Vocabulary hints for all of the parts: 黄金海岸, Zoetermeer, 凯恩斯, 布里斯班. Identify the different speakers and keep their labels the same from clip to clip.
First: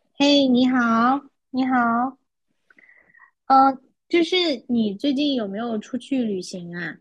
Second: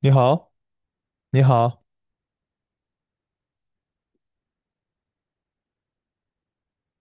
Speaker 1: 你
Speaker 2: 嘿，
Speaker 1: 好，
Speaker 2: 你好，
Speaker 1: 你
Speaker 2: 你
Speaker 1: 好，
Speaker 2: 好。呃，就是你最近有没有出去旅行啊？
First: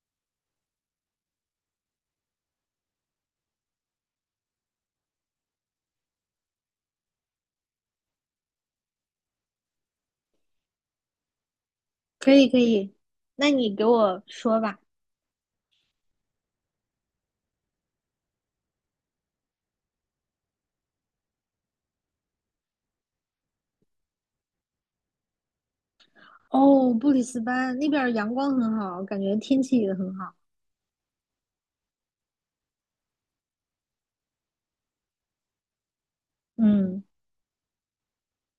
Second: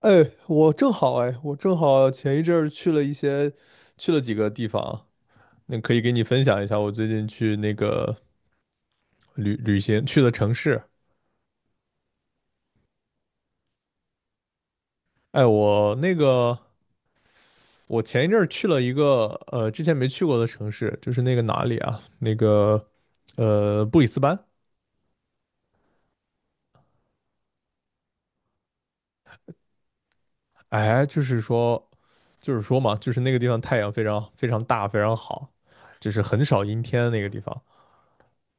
Speaker 1: 哎，我正好前一阵儿去了几个地方，那可以给你分享一下我最近去那个旅行去的城市。
Speaker 2: 可以，可以，那你给我说吧。
Speaker 1: 哎，我那个我前一阵儿去了一个之前没去过的城市，就是那个哪里啊？那个布里斯班。
Speaker 2: 哦，布里斯班那边儿阳光很好，感觉天气也很好。
Speaker 1: 哎，就是说嘛，就是那个地方太阳非常非常大，非常好，就是很少阴天
Speaker 2: 嗯。
Speaker 1: 的那个地方。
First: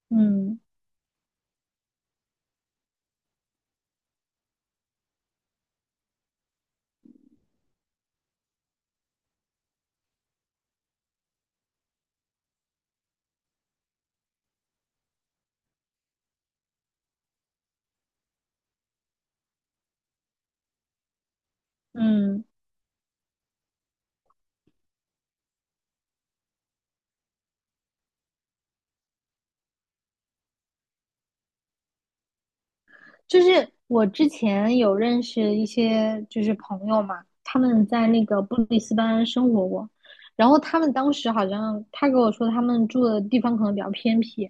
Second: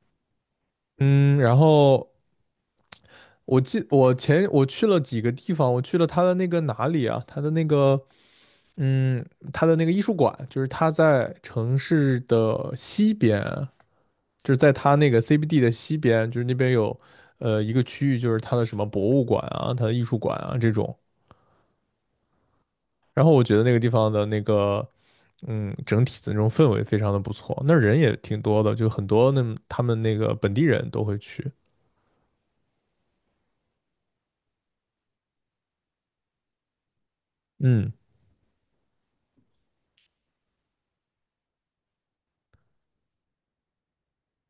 Speaker 2: 嗯。
Speaker 1: 嗯，然后我记我前我去了几个地方，我去了他的那个哪里啊？嗯，他的那个艺术馆，就是他在城市的西边，就是在他那个 CBD 的西边，就是那边有一个区域，就是他的什么博物馆啊，他的艺术馆啊这种。
Speaker 2: 嗯，
Speaker 1: 然后我觉得那个地方的那个整体的那种氛围非常的不错，那儿人也挺多的，就很多那他们那个本地人都会去。
Speaker 2: 就是我之前有认识一些就是朋友嘛，他们
Speaker 1: 嗯
Speaker 2: 在那个布里斯班生活过，然后他们当时好像他给我说他们住的地方可能比较偏僻，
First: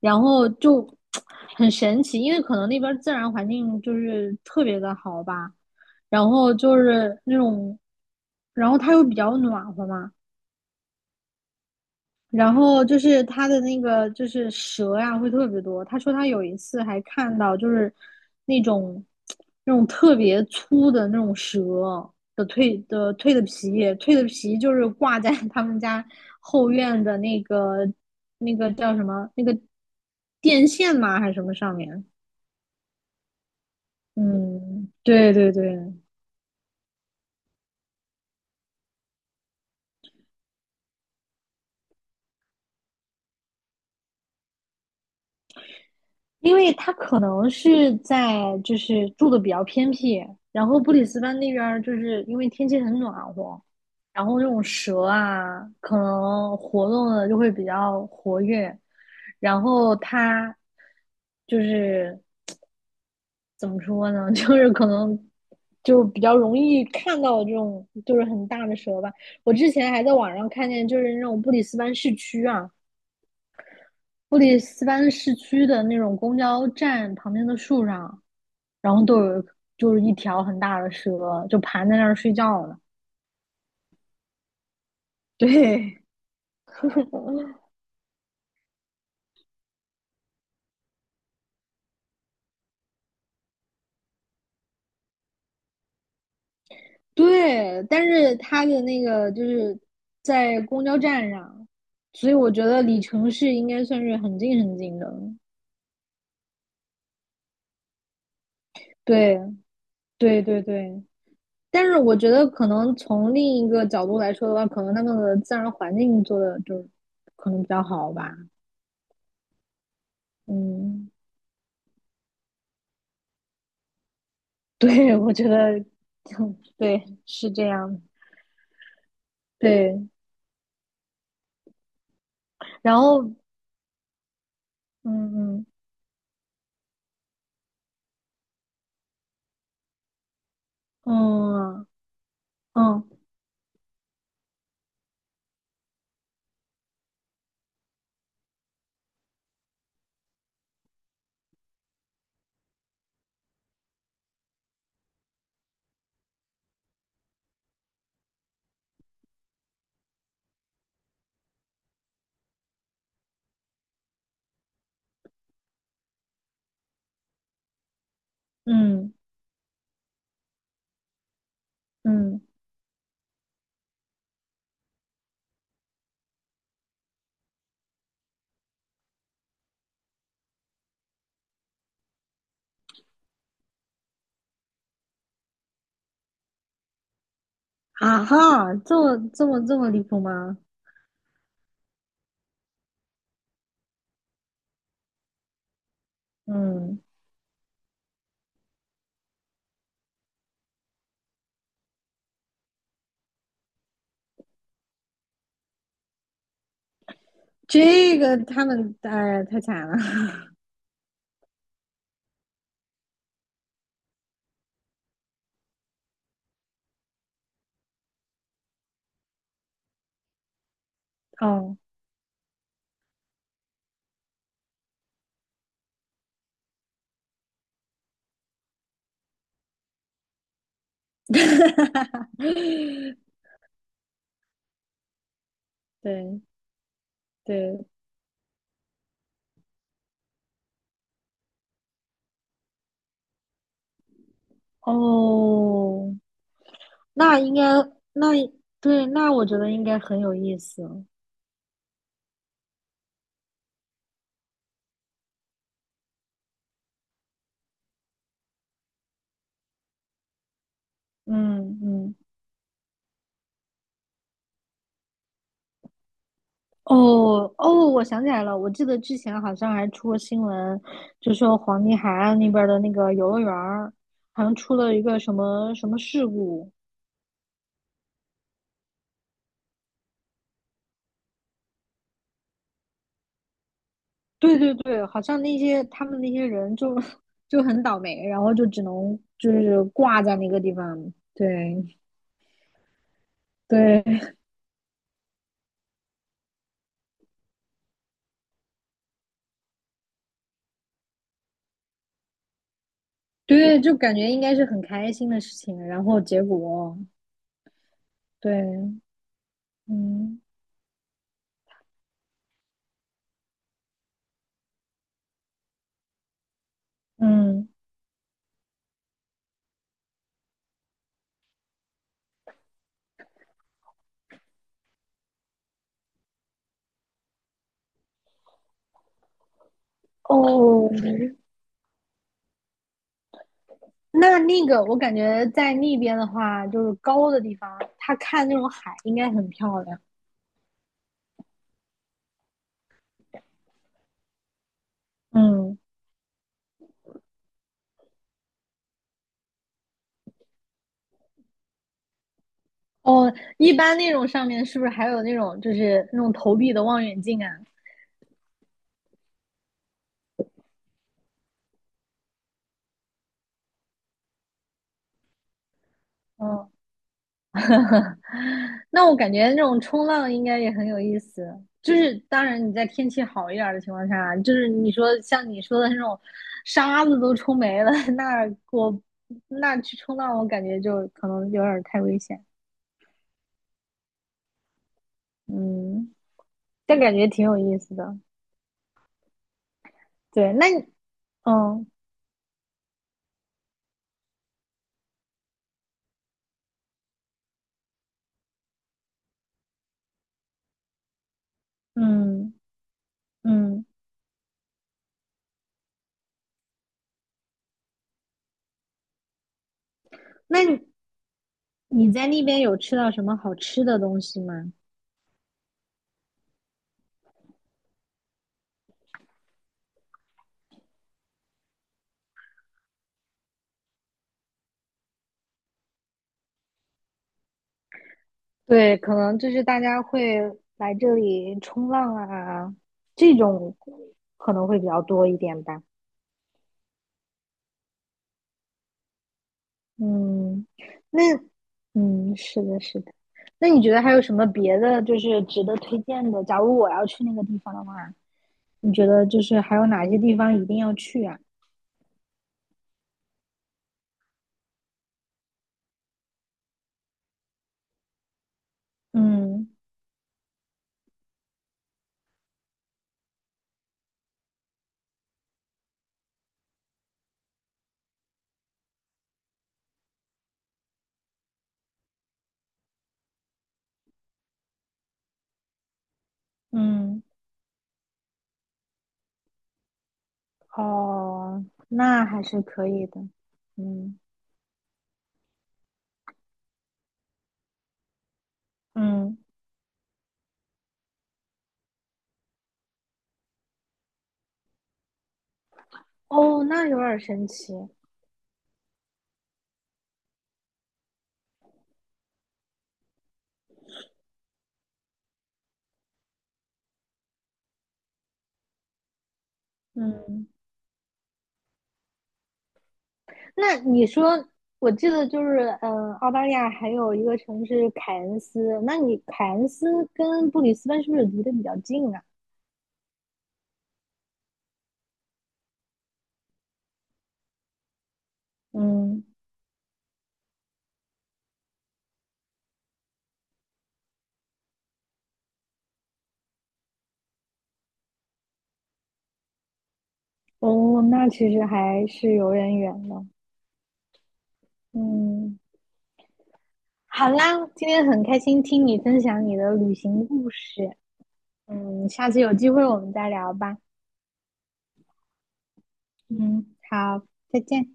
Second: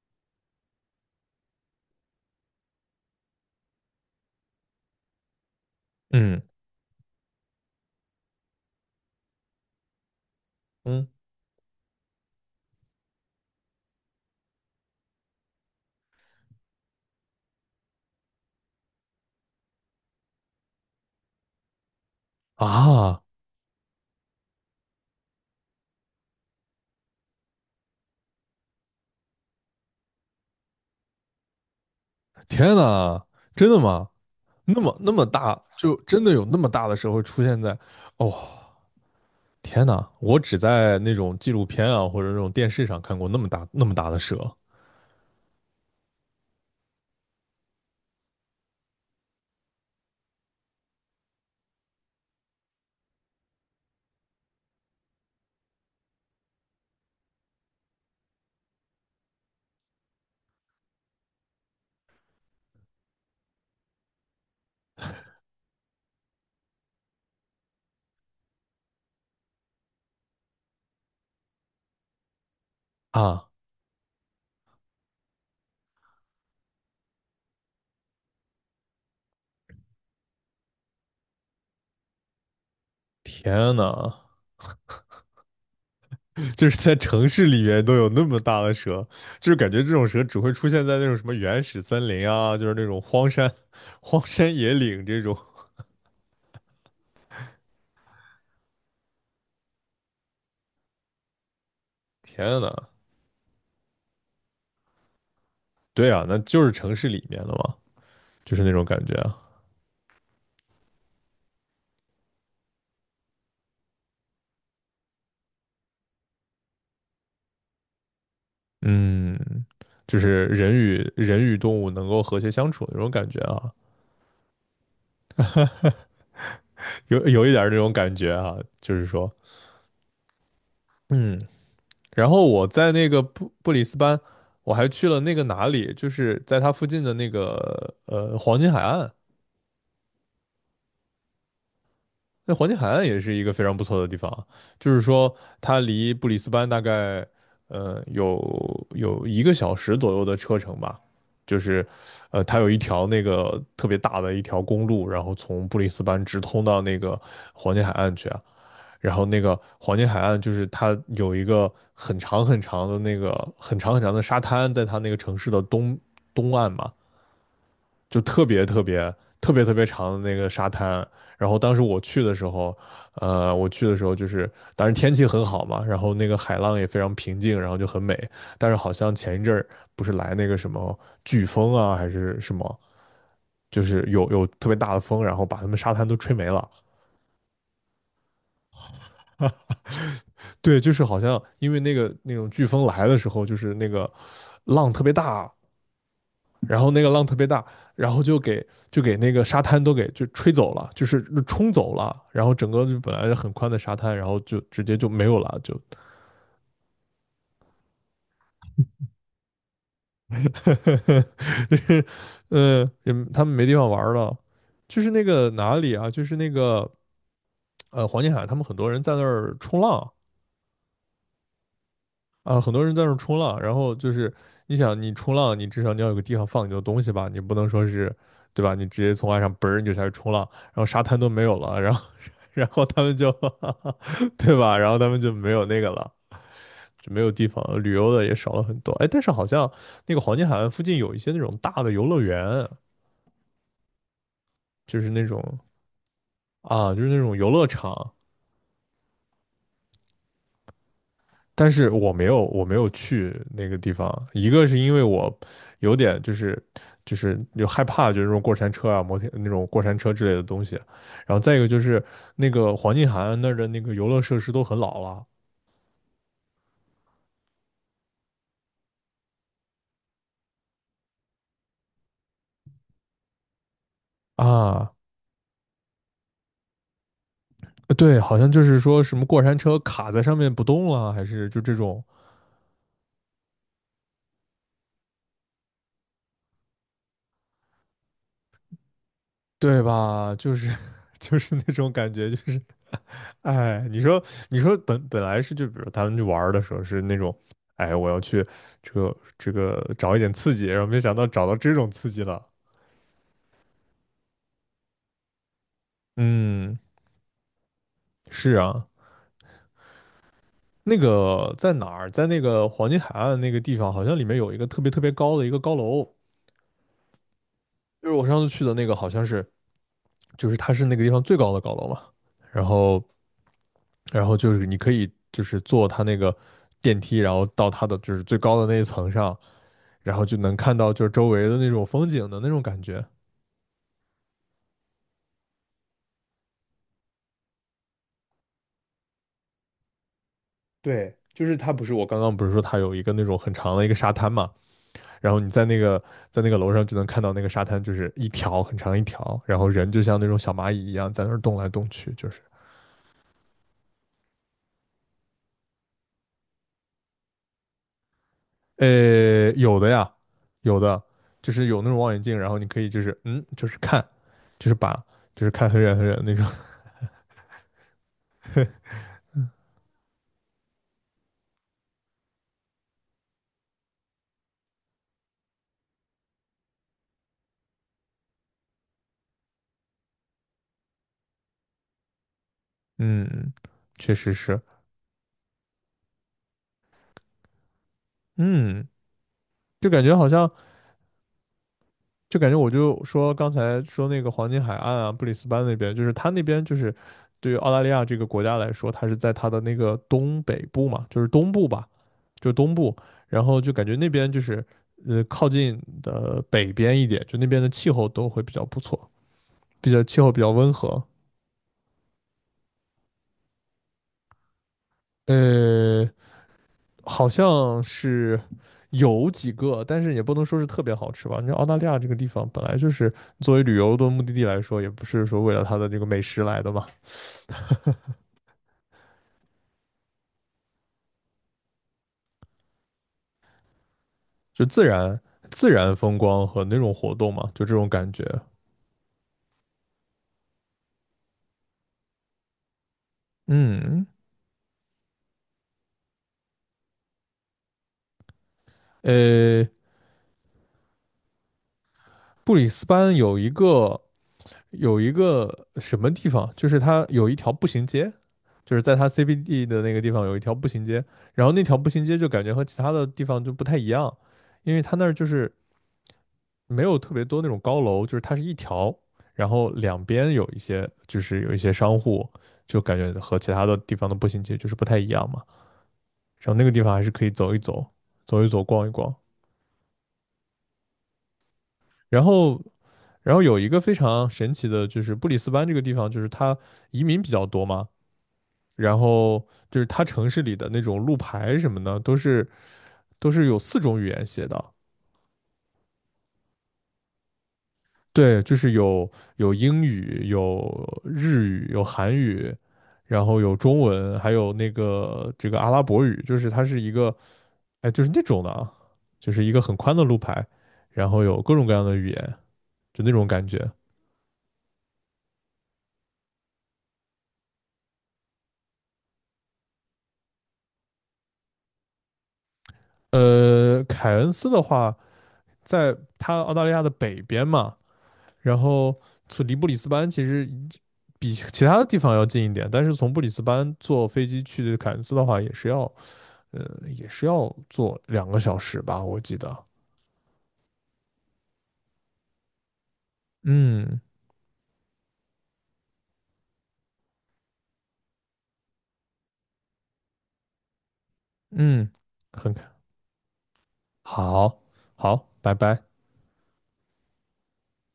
Speaker 2: 然后就 很神奇，因为可能那边自然环境就是特别的好吧，然
Speaker 1: 嗯
Speaker 2: 后就是那种，然后它又比较暖和嘛，
Speaker 1: 嗯
Speaker 2: 然后就是他的那个就是蛇呀，会特别多。他说他有一次还看到就是那种那种特别粗的那种蛇的蜕的
Speaker 1: 啊！
Speaker 2: 蜕的皮，蜕的皮就是挂在 他们家后院的那个那个叫什么那个电线吗还是什么上面？
Speaker 1: 天呐，真的吗？那
Speaker 2: 嗯，
Speaker 1: 么那么
Speaker 2: 对对
Speaker 1: 大，
Speaker 2: 对。
Speaker 1: 就真的有那么大的时候出现在，哦天哪！我只在那种纪录片啊或者那种电视上看过那么大那么大的蛇
Speaker 2: 因为他可能是在就是住的比较偏僻，然后布里斯班那边儿就是因为天气很暖和，然后那种蛇啊，可能活动的就会比较活跃，然后它就是怎么说呢，就是可能就比较容易看到这种就是很大的蛇吧。我之前还在网上看见，就是那种布里斯班市区啊，
Speaker 1: 啊！
Speaker 2: 布里斯班市区的那种公交站旁边的树上。然后都有就是一条很大的蛇，就盘在那儿睡觉呢。
Speaker 1: 天哪，
Speaker 2: 对。
Speaker 1: 就是在 城市里面都有那么大的蛇，就是感觉这种蛇只会出现在那种什么原始森林啊，就是那种荒山、荒山野岭这种。
Speaker 2: 对，但是它的那个就是在公交站上，所以我
Speaker 1: 天
Speaker 2: 觉得
Speaker 1: 哪，
Speaker 2: 离城市应该算是很近很近的。
Speaker 1: 对啊，那就是城市里面的嘛，就是那种感觉啊，
Speaker 2: 对，对，对，对。但是我觉得可能从另一个角度来说的话，可能那个自然环境做的就是可能比较好吧。
Speaker 1: 嗯，就是人
Speaker 2: 嗯，
Speaker 1: 与人与动物能够和谐相处的那种感觉啊。
Speaker 2: 对，我觉得 对
Speaker 1: 有
Speaker 2: 是
Speaker 1: 一
Speaker 2: 这
Speaker 1: 点这种
Speaker 2: 样。
Speaker 1: 感觉哈、就是说，
Speaker 2: 对。
Speaker 1: 嗯，然后我在
Speaker 2: 然
Speaker 1: 那个
Speaker 2: 后。
Speaker 1: 布里斯班，我还去了那个
Speaker 2: 嗯嗯。
Speaker 1: 哪里，就是在它附近的那个黄金海岸，
Speaker 2: 哦。
Speaker 1: 那黄金海
Speaker 2: 哦。
Speaker 1: 岸也是一个非常不错的地方啊就是说它离布里斯班大概有一个小时左右的车程吧，就是它有一条那个特别大的一条公路，然后从布里斯班直通到那个黄金海岸去啊，然后那个黄金海岸就是它有一个很长很长的沙滩，在它那个城市的东岸嘛，就特别特别
Speaker 2: 嗯
Speaker 1: 特别特别长的那个沙滩。然后当时我去的
Speaker 2: 嗯。
Speaker 1: 时候，我去的时候就是，当时天气很好嘛，然后那个海浪也非常平静，然后就很美。但是好像前一阵儿不是来那个什么飓风啊，还是什么，就是有特别大的风，然后把他们沙滩都吹没了。
Speaker 2: 啊哈，这么离谱吗？
Speaker 1: 对，就是好像因为那种飓风来的时候，就是那个浪特别大，然后那
Speaker 2: 嗯，
Speaker 1: 个浪特别大，然后就给那个沙滩都给就吹走了，就是冲走了，然后整个就本来很宽的沙滩，然后就直接就没有了，就，
Speaker 2: 这个他们哎太惨了。
Speaker 1: 就是也他们没地方玩了，就是那个哪里啊，就是那个黄金海岸，他们很多人在那儿冲浪，
Speaker 2: 哦。
Speaker 1: 啊，很多人在那儿冲浪，然后就是你想，你冲浪，你至少要有个地方放你的东西吧，你不能说是，对吧？你直接从岸上嘣儿你就下去冲浪，然后沙滩都没 有了，然后 然后他们就 对吧？然后他们就没有那个了，
Speaker 2: 对
Speaker 1: 就没有地方了
Speaker 2: 对。
Speaker 1: 旅游的也少了很多。哎，但是好像那个黄金海岸附近有一些那种大的游乐园，就是那种
Speaker 2: 哦，
Speaker 1: 啊，就是那种
Speaker 2: 那
Speaker 1: 游
Speaker 2: 应该
Speaker 1: 乐场，
Speaker 2: 那对，那我觉得应该很有意思。
Speaker 1: 但是我没有去那个地方。一个是因为我有点就是有害怕，就是那种过山车啊、摩天那种过山车之类的东西。然后再一个就
Speaker 2: 嗯
Speaker 1: 是
Speaker 2: 嗯。
Speaker 1: 那个黄金海岸那儿的那个游乐设施都很老了
Speaker 2: 哦哦，我想起来了，我记得之前好像还出过新闻，就说黄金海岸那边儿的那个游乐园儿，好像出
Speaker 1: 啊，
Speaker 2: 了一个什么什么事故。
Speaker 1: 对，好像就是说什么过山车卡在上面不动了，还是就这种，
Speaker 2: 对对对，好像那些他们那些人就 就很倒霉，然后就只能就
Speaker 1: 对
Speaker 2: 是挂
Speaker 1: 吧？
Speaker 2: 在那
Speaker 1: 就
Speaker 2: 个地
Speaker 1: 是
Speaker 2: 方。
Speaker 1: 就是那种
Speaker 2: 对
Speaker 1: 感觉，就是哎，你说，
Speaker 2: 对
Speaker 1: 你说本来是就比如他们去玩儿的时候是那种，哎，我要去这个找一点刺激，然后没想到找到这种刺激了。
Speaker 2: 对，就感觉应该是很开心的事情，然后结
Speaker 1: 嗯，
Speaker 2: 果
Speaker 1: 是啊，
Speaker 2: 对。嗯
Speaker 1: 那个在哪儿，在那个黄金海岸那个地方，好像里面有一个特别特别高的一个高楼，
Speaker 2: 嗯。
Speaker 1: 就是我上次去的那个，好像是就是它是那个地方最高的高楼嘛。然后然后就是你可以就是坐它那个电梯，然后到它的就是最高的那一层上，然后就能看
Speaker 2: 哦，
Speaker 1: 到就是周围的那种风景的那种感觉。
Speaker 2: 那那个我感觉在那边的话，就是高的地方，他看那种海应该很漂亮。
Speaker 1: 对，就是它不是我刚刚不是说它有一个那种很长的一个沙滩嘛，然后你在那
Speaker 2: 嗯。
Speaker 1: 个在那个楼上就能看到那个沙滩，就是一条很长一条，然后人就像那种小蚂蚁一样在那儿动来动去，就是
Speaker 2: 哦，一般那种上面是不是还有那种就是那种投币的望远镜啊？
Speaker 1: 呃有的呀，有的就是有那种望远镜，然后你可以就是就是看，就是把就是看很远很远的那种，
Speaker 2: 嗯。那我感觉那种冲浪应该也很有意思。就是当然你在天气好一点儿的情况下，就是你说像你说的那种沙子都冲没了，那我那去冲浪，我感觉就可能有点儿太危险。
Speaker 1: 嗯，确实是，
Speaker 2: 嗯，但感觉挺有意思的。
Speaker 1: 嗯，就感觉好像，
Speaker 2: 对，那你哦。
Speaker 1: 就感觉我就说刚才说那个黄金海岸啊，布里斯班那边，就是他那边就是对于澳大利亚这个国家来说，它是在它的那个东北部嘛，就是东部吧，就是
Speaker 2: 嗯
Speaker 1: 东部，然后就感
Speaker 2: 嗯，
Speaker 1: 觉那边就是靠近的北边一点，就那边的气候都会比较不错，气候比较温
Speaker 2: 那
Speaker 1: 和，
Speaker 2: 你在那边有吃到什么好吃的东西吗？
Speaker 1: 呃，好像是有几个，但是也不能说是特别好吃吧。你知道澳大利亚这个地方本来就是作为旅游的目的地来说，也不是说为了它的这个美食来的嘛，
Speaker 2: 对，可能就是大家会来这里冲浪啊，这种可
Speaker 1: 就
Speaker 2: 能会
Speaker 1: 自
Speaker 2: 比较
Speaker 1: 然
Speaker 2: 多一点
Speaker 1: 自
Speaker 2: 吧。
Speaker 1: 然风光和那种活动嘛，就这种感觉。
Speaker 2: 嗯，那嗯，是的，是的。那你觉得
Speaker 1: 嗯，
Speaker 2: 还有什么别的就是值得推荐的？假如我要去那个地方的话，你觉得就是
Speaker 1: 呃，
Speaker 2: 还有哪些地方一定要去啊？
Speaker 1: 布里斯班有一个什么地方，就是它有一条步行街，就是在它 CBD
Speaker 2: 嗯
Speaker 1: 的那个地方有一条步行街，然后那条步行街就感觉和其他的地方就不太一样，因为它那儿就是没有特别多那种高楼，就是它是一条，然后两边有一些商户，就感觉和其他的地方的步行街就是不太一样嘛。然后那个地方还是
Speaker 2: 嗯。
Speaker 1: 可以走一走，逛一逛。
Speaker 2: 哦，
Speaker 1: 然
Speaker 2: 那还
Speaker 1: 后，
Speaker 2: 是可以的。
Speaker 1: 然后有一个非
Speaker 2: 嗯。
Speaker 1: 常神奇的，就是布里斯班这个地方，就是它移民比较多嘛，然
Speaker 2: 嗯。
Speaker 1: 后就是它城市里的那种路牌什么的，都是有四种语言写的。
Speaker 2: 哦，那有点神奇。
Speaker 1: 对，就是有英语，有韩语，然后有中文，还有这个阿拉伯语，就是它是一个，哎，就是那种的啊，就是一个很宽的路牌，
Speaker 2: 嗯，
Speaker 1: 然后有各种各样的语言，就那种感觉。
Speaker 2: 那你说，我记得就是，嗯，澳大利亚还有一个城市凯恩斯，那你凯恩斯跟布里斯班是不是离得比较近啊？
Speaker 1: 凯恩斯的话，在它澳大利亚的北边嘛，然后
Speaker 2: 嗯。
Speaker 1: 离布里斯班其实比其他的地方要近一点，但是从布里斯班坐飞机去凯恩斯的话，也是要坐两个小时吧，我记得。
Speaker 2: 哦，那其实还是有点远的。
Speaker 1: 嗯
Speaker 2: 嗯。好啦，今天很开心听你分享你的旅行故事。
Speaker 1: 嗯，
Speaker 2: 嗯，下次有
Speaker 1: 很开。
Speaker 2: 机会我们再聊吧。
Speaker 1: 好，好，拜拜。
Speaker 2: 嗯，好，再见。